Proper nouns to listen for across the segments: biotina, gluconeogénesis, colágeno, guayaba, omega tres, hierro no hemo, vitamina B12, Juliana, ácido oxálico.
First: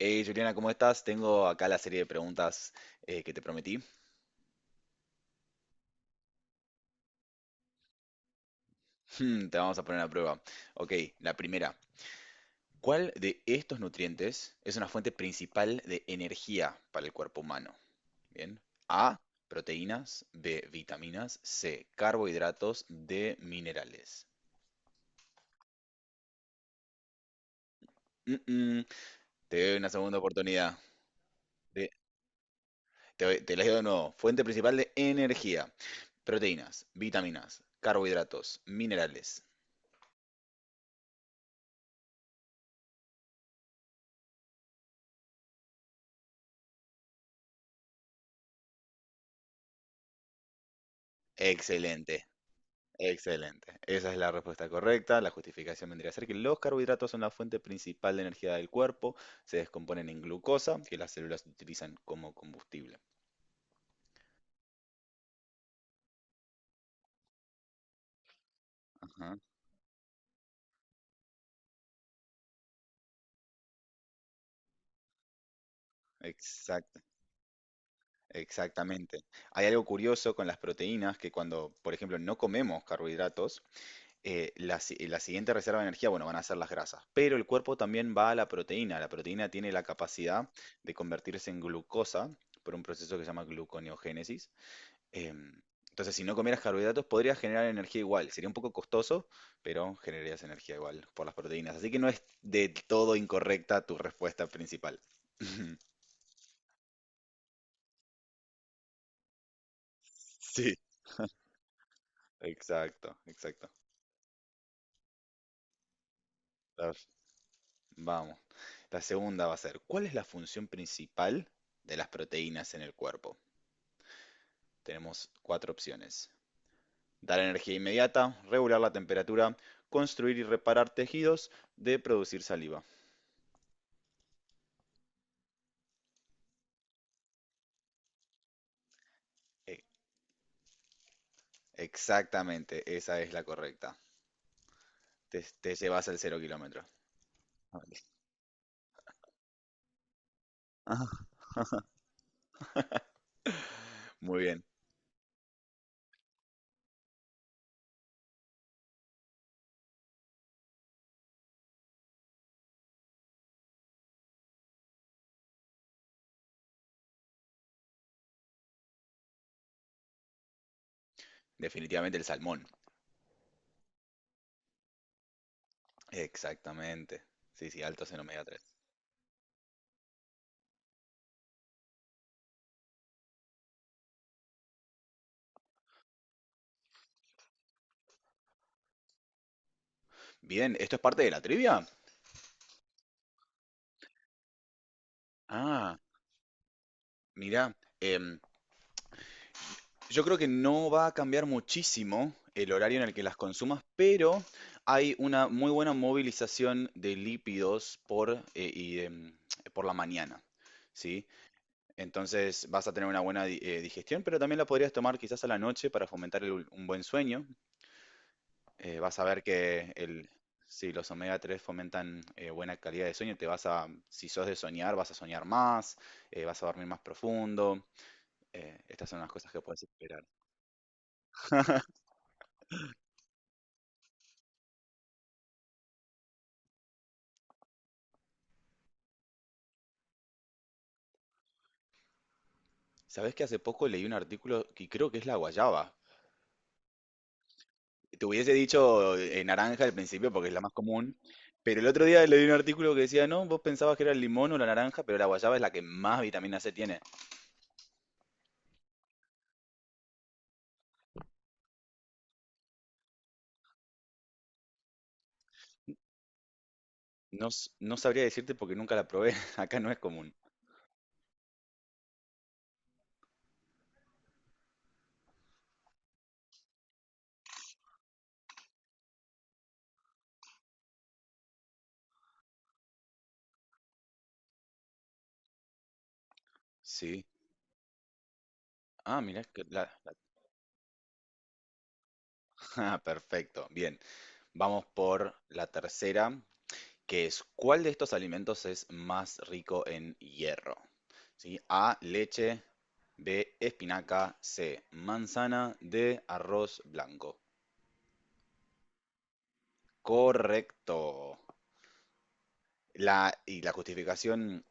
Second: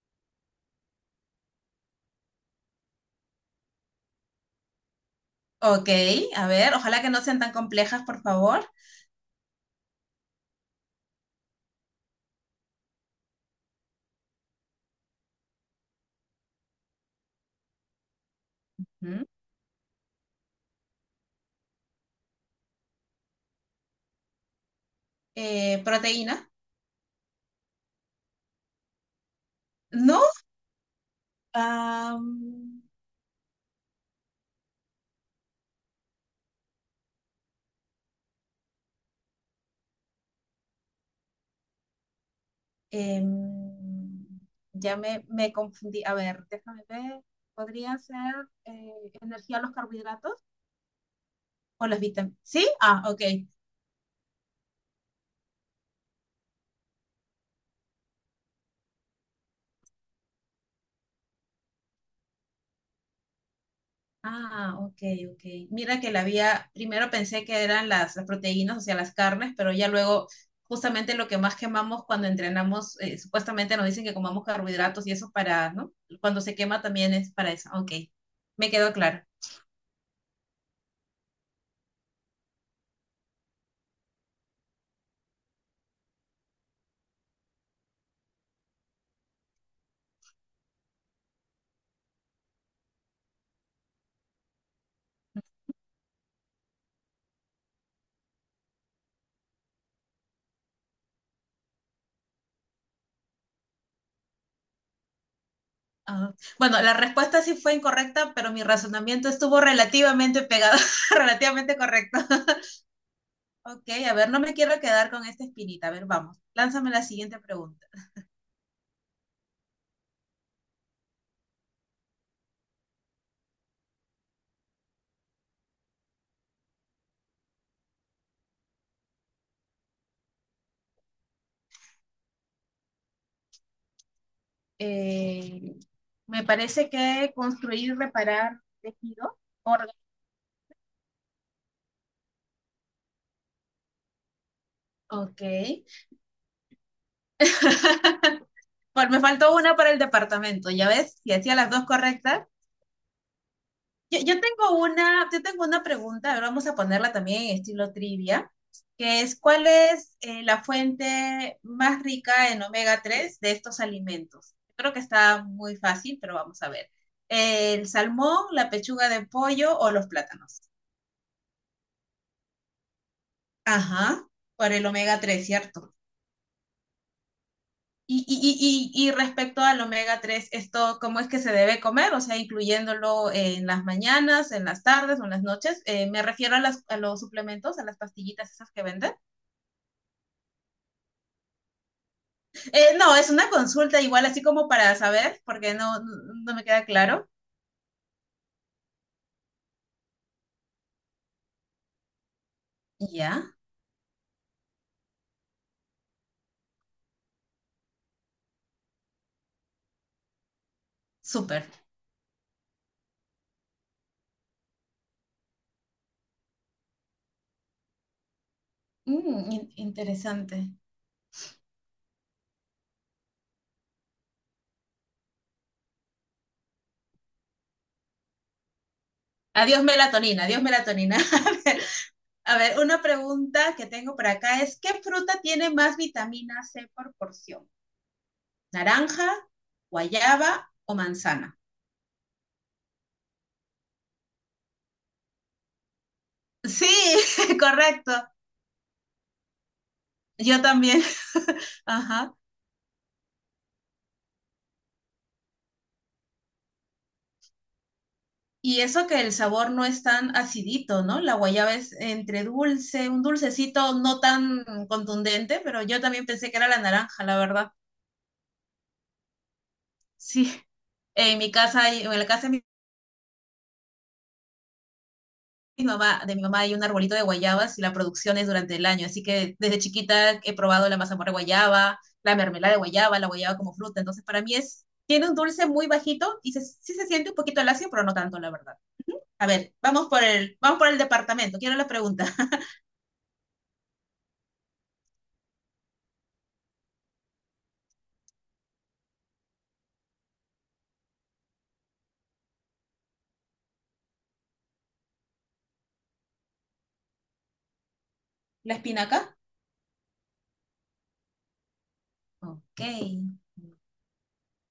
Hey Juliana, ¿cómo estás? Tengo acá la serie de preguntas que te prometí. Ok, a ver, ojalá que no sean tan complejas, por favor. Te vamos a poner a prueba. Ok, la primera. ¿Cuál de estos nutrientes es una fuente principal de energía para el cuerpo humano? Bien. A, ¿Mm? proteínas, B, vitaminas, C, carbohidratos, D, minerales. Proteína. Mm, mm, Te doy una segunda No. oportunidad. Te, am, te las digo de nuevo. Fuente principal de energía. Proteínas, vitaminas, carbohidratos, minerales. em, ya me confundí. A ver, déjame ver. ¿Podría ser eh, energía a los carbohidratos o las Excelente. vitaminas? Sí, ah, ok. Excelente. Esa es la respuesta correcta. La justificación vendría a ser que los carbohidratos son la fuente principal de energía del cuerpo. Se descomponen en glucosa, que las células utilizan como combustible. Ah, ok, ok. Mira que la había, primero pensé que eran las proteínas, o sea, las Ajá, carnes, pero ya luego, justamente lo que más quemamos cuando entrenamos, supuestamente nos dicen que comamos carbohidratos y eso para, ¿no? Cuando se quema exacto, también es para eso. Ok, me quedó exactamente. claro. Hay algo curioso con las proteínas que cuando, por ejemplo, no comemos carbohidratos, la, si- la siguiente reserva de energía, bueno, van a ser las grasas. Pero el cuerpo también va a la proteína. La proteína tiene la capacidad de convertirse en glucosa por un proceso que se llama gluconeogénesis. Em, entonces, si no comieras carbohidratos, podrías generar energía igual. Sería un poco costoso, pero generarías energía igual por las proteínas. Así que no es de todo incorrecta tu respuesta principal. Ah, bueno, la respuesta sí fue incorrecta, pero mi razonamiento estuvo relativamente Sí, pegado, relativamente correcto. exacto, exacto. Ok, a ver, no me quiero quedar con esta espinita. A ver, vamos, lánzame La- la siguiente pregunta. Vamos. La segunda va a ser, ¿cuál es la función principal de las proteínas en el cuerpo? Tenemos cuatro opciones. Dar energía inmediata, regular la temperatura, construir y reparar tejidos, de producir saliva. Eh, me parece que construir, reparar tejido, E- órgano. Exactamente, esa es la correcta. Ok. Te llevas al cero kilómetro. Pues me faltó una para el departamento, ya ves, Ajá. si hacía las dos correctas. Muy bien, Yo tengo una pregunta, ahora vamos a ponerla también en estilo trivia, que es ¿cuál es la fuente más rica en omega 3 de estos alimentos? Creo que está muy fácil, pero vamos a ver. ¿El salmón, la pechuga de pollo o los plátanos? definitivamente el salmón. Ajá, por el omega tres, ¿cierto? Exactamente. Sí, sí, altos en omega tres. Y respecto al omega 3 esto, ¿cómo es que se debe comer? O sea, incluyéndolo en las mañanas, en las tardes o en las noches. Me refiero a, a, los suplementos, a las pastillitas esas que venden. Bien, ¿esto es parte de la trivia? No, es una consulta igual, así como para saber, porque Ah, no, no me queda claro. mira, em, yo creo que no va a cambiar muchísimo el horario Ya, en el que las yeah, consumas, pero hay una muy buena movilización de lípidos por, por la mañana, ¿sí? súper. Entonces vas a tener una buena digestión, pero también la podrías tomar quizás a la noche para fomentar un buen sueño. Vas a ver Mm, que interesante. si los omega tres fomentan buena calidad de sueño, si sos de soñar, vas a soñar más, vas a dormir más profundo. Estas son las cosas que Adiós puedes esperar. melatonina, adiós melatonina. A ver, una pregunta que tengo por acá es, ¿qué fruta tiene más vitamina C por porción? Naranja, guayaba o manzana. ¿Sabés que hace poco leí un artículo que creo que es la guayaba? Sí, correcto. Te hubiese dicho naranja al principio porque es la Yo más también. común, pero el otro día Ajá. leí un artículo que decía, no, vos pensabas que era el limón o la naranja, pero la guayaba es la que más vitamina C tiene. Y eso que el sabor no es tan acidito, ¿no? La guayaba es entre dulce, un dulcecito no tan contundente, pero yo también pensé que era la naranja, la No, verdad. no sabría decirte porque nunca la probé. Acá no es común. Sí. En mi casa, hay- en la casa de mi mi mamá, de mi mamá hay un arbolito de guayabas y la producción es durante el año, así que desde chiquita he probado la mazamorra de guayaba, la mermelada de guayaba, la guayaba como fruta, entonces para mí es, tiene un dulce muy bajito y sí se Sí. siente un poquito lacio, pero no tanto, la verdad. Ah, mirá, A que ver, la, vamos por el departamento, quiero la pregunta. Ah, perfecto. Bien, vamos por la tercera, que es ¿cuál de estos alimentos es más rico en hierro? ¿Sí? A, leche, B, espinaca, C, manzana, D, arroz blanco. ¿La espinaca? Correcto. Ok. Y la justificación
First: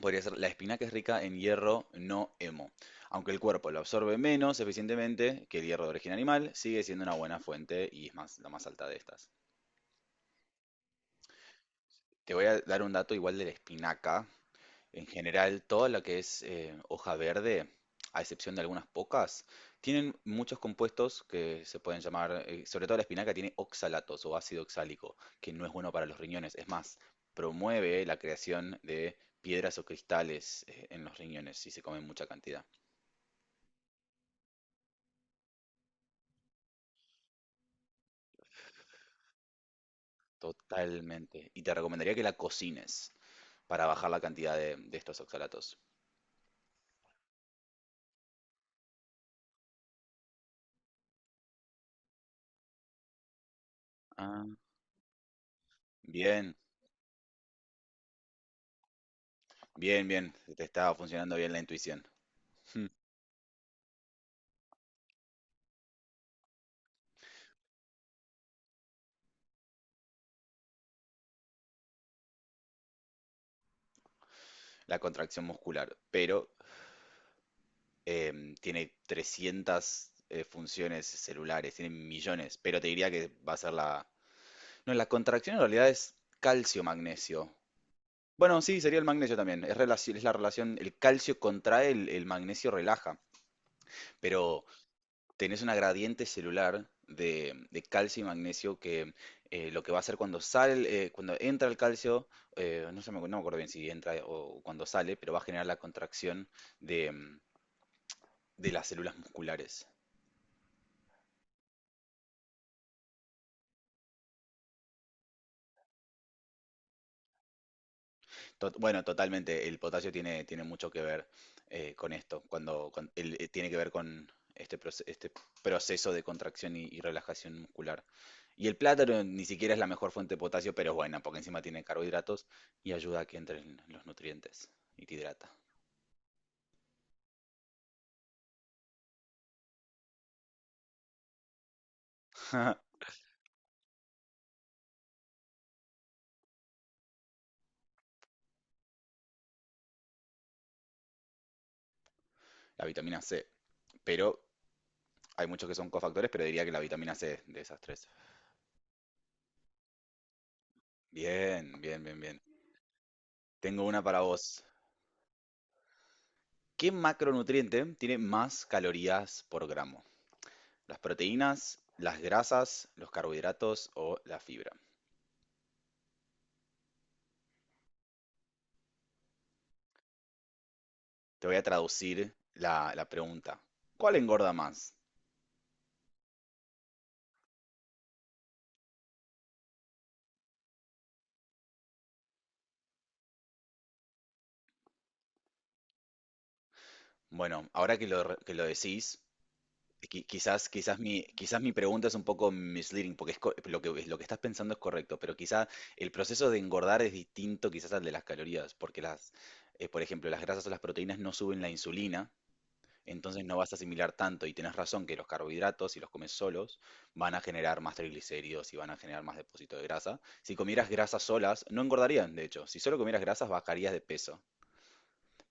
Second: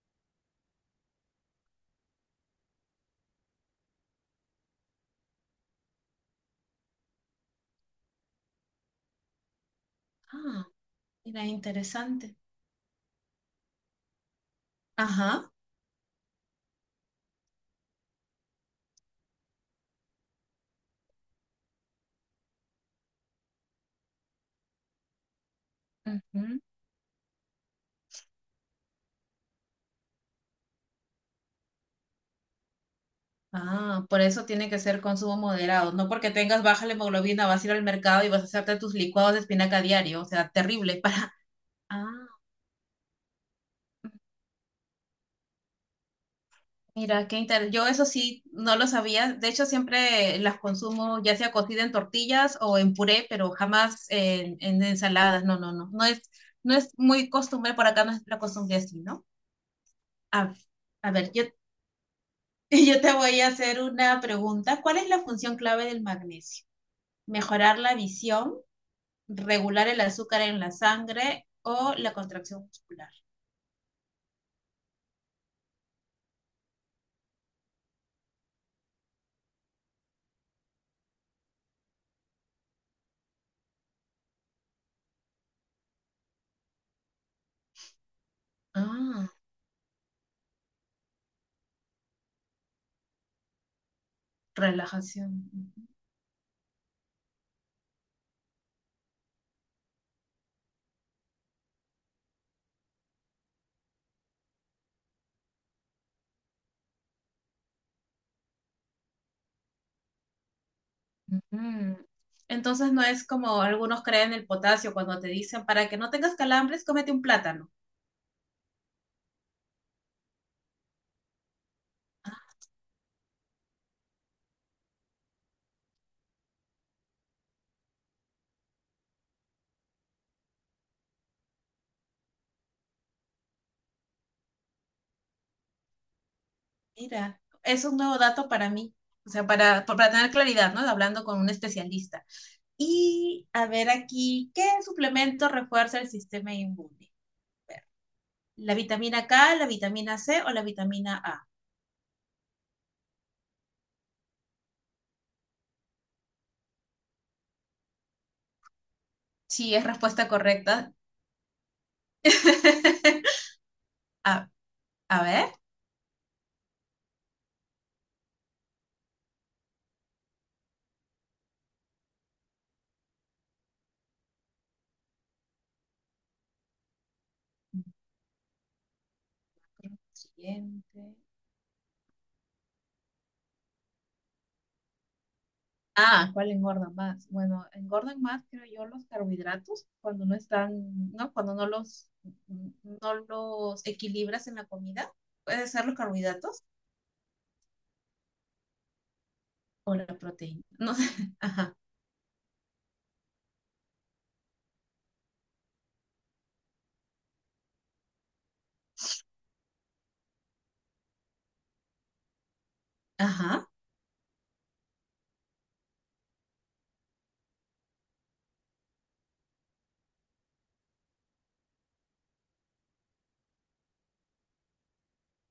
podría ser la espinaca es rica en hierro no hemo. Aunque el cuerpo lo absorbe menos eficientemente que el hierro de origen animal, sigue siendo una buena fuente y es más, la más alta de estas. Ah, mira, Te interesante. voy a dar un dato igual de la espinaca. En Ajá. general, toda la que es hoja verde, a excepción de algunas pocas, tienen muchos compuestos que se pueden llamar, sobre todo la espinaca tiene oxalatos o ácido oxálico, que no es bueno para los riñones. Ujú. Es más, promueve la creación de piedras o cristales en los riñones si se come en mucha cantidad. Ah, por eso tiene que ser consumo moderado. No porque tengas baja la hemoglobina, vas a ir al mercado y vas a hacerte tus licuados de espinaca a diario. O sea, terrible para... Totalmente. Y te recomendaría que Ah, la cocines para bajar la cantidad de, estos oxalatos. mira, qué interesante. Yo eso sí no lo sabía. De hecho, siempre las consumo ya sea cocida en tortillas o en puré, pero jamás Ah, en ensaladas. No, no, no. No es, bien, no es muy costumbre por acá, no es la costumbre así, ¿no? bien, bien. A, Te estaba a ver, funcionando yo, bien la intuición. yo te voy a hacer una pregunta. ¿Cuál es la función clave del magnesio? ¿Mejorar la visión, regular el azúcar en la sangre o la contracción muscular? La contracción muscular. Pero tiene 300 funciones celulares, tiene millones, pero te diría que va a ser la... No, la contracción en realidad es calcio-magnesio. Bueno, sí, sería el Ah, magnesio también. Es la relación, el calcio contrae, el magnesio relaja, pero relajación. tenés una gradiente celular de, calcio y magnesio que lo que va a hacer cuando sale, cuando entra el calcio, no me acuerdo bien si entra o cuando sale, pero va a generar la contracción de, las células musculares. Ujú. Entonces no es como algunos creen el potasio cuando te dicen, para que no tengas calambres, cómete un plátano. Bueno, totalmente. El potasio tiene mucho que ver con esto, Ah, tiene que ver con este proceso de contracción y relajación muscular. Y el plátano ni siquiera es la mejor fuente de potasio, pero es buena, porque encima tiene carbohidratos y ayuda a que entren los nutrientes y te hidrata. mira, es un nuevo dato para mí. O sea, para tener claridad, ¿no? Hablando con un especialista. Y a ver aquí, ¿qué suplemento refuerza el sistema inmune? ¿La vitamina K, la vitamina C o la vitamina A? La vitamina C, pero hay muchos que son cofactores, pero diría que la vitamina C de esas tres. Sí, es respuesta correcta. Bien, bien, bien, bien. Tengo una para A, vos. a ver. ¿Qué macronutriente tiene más calorías por gramo? Las proteínas, las grasas, los carbohidratos o la fibra. Siguiente. Te voy a traducir la pregunta. ¿Cuál engorda más? Ah, ¿cuál engorda más? Bueno, engordan más, creo yo, los carbohidratos cuando no están, ¿no? Cuando no los equilibras en la comida. Puede ser los carbohidratos Bueno, ahora que lo decís, o la qui- proteína. quizás, No quizás, sé. mi, quizás mi Ajá. pregunta es un poco misleading, porque es lo que estás pensando es correcto, pero quizás el proceso de engordar es distinto quizás al de las calorías, porque por ejemplo, las grasas o las proteínas no suben la insulina. Entonces no Ajá. vas a asimilar tanto y tenés razón que los carbohidratos, si los comes solos, van a generar más triglicéridos y van a generar más depósito de grasa. Si comieras grasas solas, no engordarían, de hecho. Si solo comieras grasas, bajarías de peso.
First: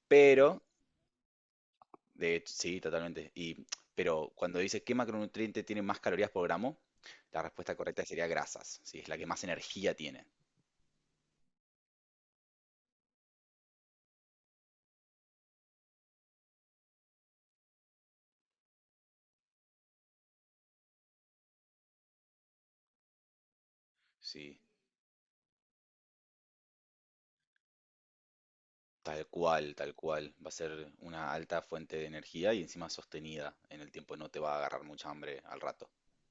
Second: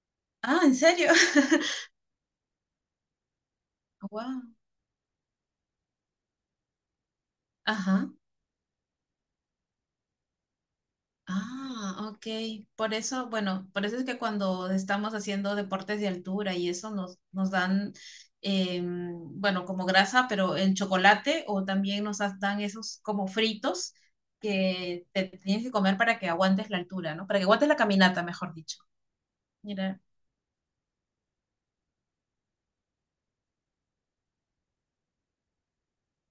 Pero, Ah, ¿en serio? de hecho, sí, totalmente. Pero Wow. cuando dices qué macronutriente tiene más calorías por gramo, la respuesta correcta Ajá. sería grasas, ¿sí? Es la que más energía tiene, Ah, ok. Por eso, bueno, por eso es que cuando estamos haciendo deportes de altura y eso nos dan, bueno, como grasa, pero en chocolate o también dan esos como fritos ¿sí? que te tienes que comer para que aguantes la altura, ¿no? Para que aguantes la caminata, mejor dicho. Tal cual, tal Mira. cual. Va a ser una alta fuente de energía y encima sostenida en el tiempo, no te va a agarrar mucha hambre al rato.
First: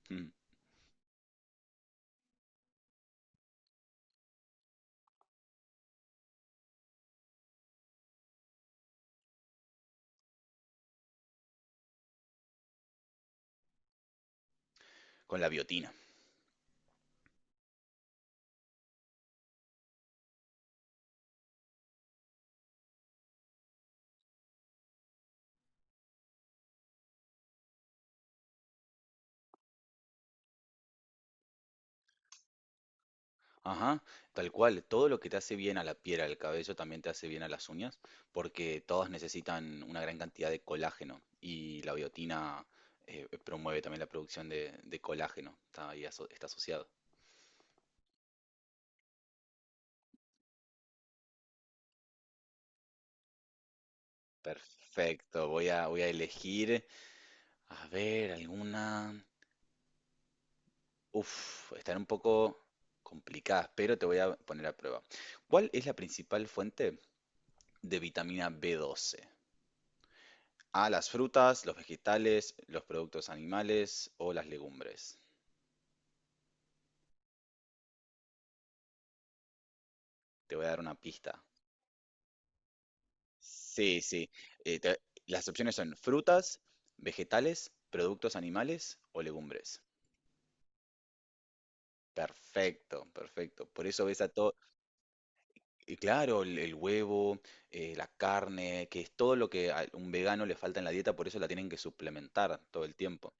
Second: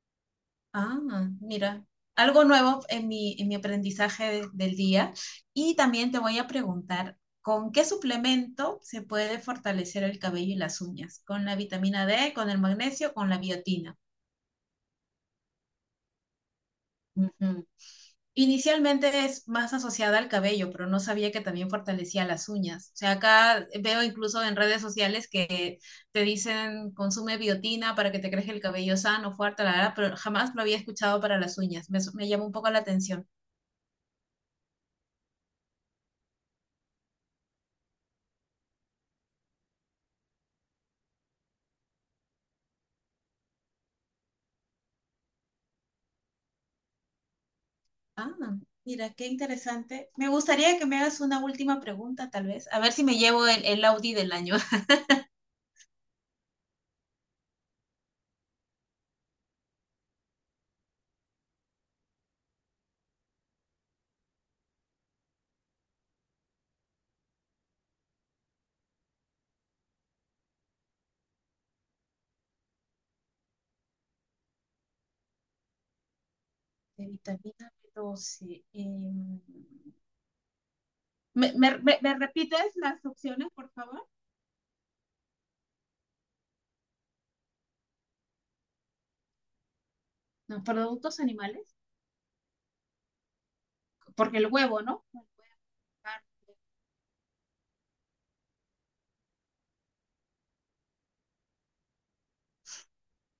Mm. Ah, mira, algo nuevo en en mi aprendizaje del día. Y también te voy a preguntar, ¿con qué suplemento se puede fortalecer el cabello y las uñas? ¿Con la vitamina D, con el magnesio, con la biotina? Con la biotina. Ujú. Inicialmente es más asociada al cabello, pero no sabía que también fortalecía las uñas. O sea, acá veo incluso en redes sociales que te dicen consume biotina para que te crezca el cabello sano, fuerte, la verdad. Pero jamás lo había escuchado para las uñas. Me llama un poco la atención. Ajá, tal cual. Todo lo que te hace bien a la piel, al cabello, también te hace bien a las uñas, porque todas necesitan una gran cantidad de colágeno y la biotina promueve también la producción de, colágeno. Está ahí está asociado. Ah, mira, qué interesante. Me gustaría que me hagas una última pregunta, tal vez. A ver si me llevo el Audi del año. Perfecto. Voy a elegir, a ver, alguna. Uf, están un poco complicadas, pero te voy a poner a prueba. ¿Cuál es la principal fuente de vitamina B12? A, las frutas, los vegetales, los productos animales o las legumbres. De vitamina B12. Te voy a dar una pista. Me repites las opciones, por Sí, favor? sí. Eh, te- las opciones son frutas, vegetales, productos animales o legumbres. No, productos animales. Perfecto, perfecto. Por eso ves a Porque el todo, huevo, ¿no? El huevo, y carne. claro, el huevo, la carne, que es todo lo que a un vegano le falta en la dieta, por eso la tienen que suplementar todo el tiempo.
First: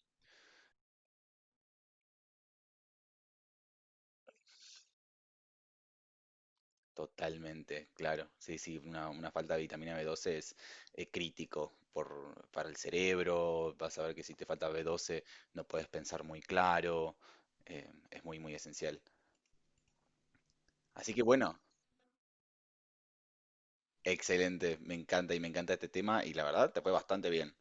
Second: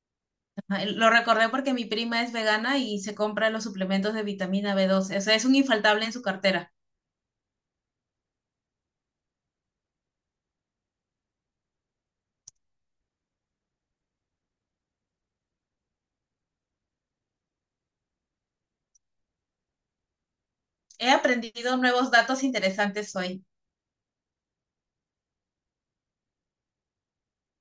Ajá, el- Lo recordé porque mi prima es vegana y se compra los suplementos de vitamina B12. O sea, es un infaltable en su cartera. Totalmente, claro. Sí, sí, una falta de vitamina B12 es crítico para el cerebro. Vas a ver que si te falta B12 no puedes pensar muy claro. Es muy, muy esencial. He Así que bueno, aprendido nuevos datos interesantes hoy. excelente. Me encanta y me encanta este tema y la verdad te fue bastante bien.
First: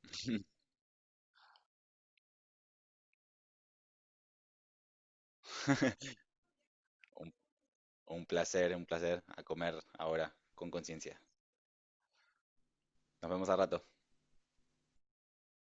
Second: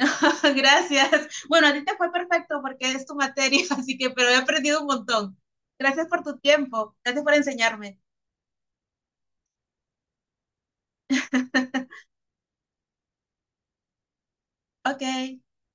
Gracias. Bueno, a ti te fue perfecto porque es tu materia, así que, pero he aprendido un montón. Gracias por tu tiempo. Gracias Un, por enseñarme. un placer, un placer a comer ahora con conciencia. Nos vemos a rato. Ok.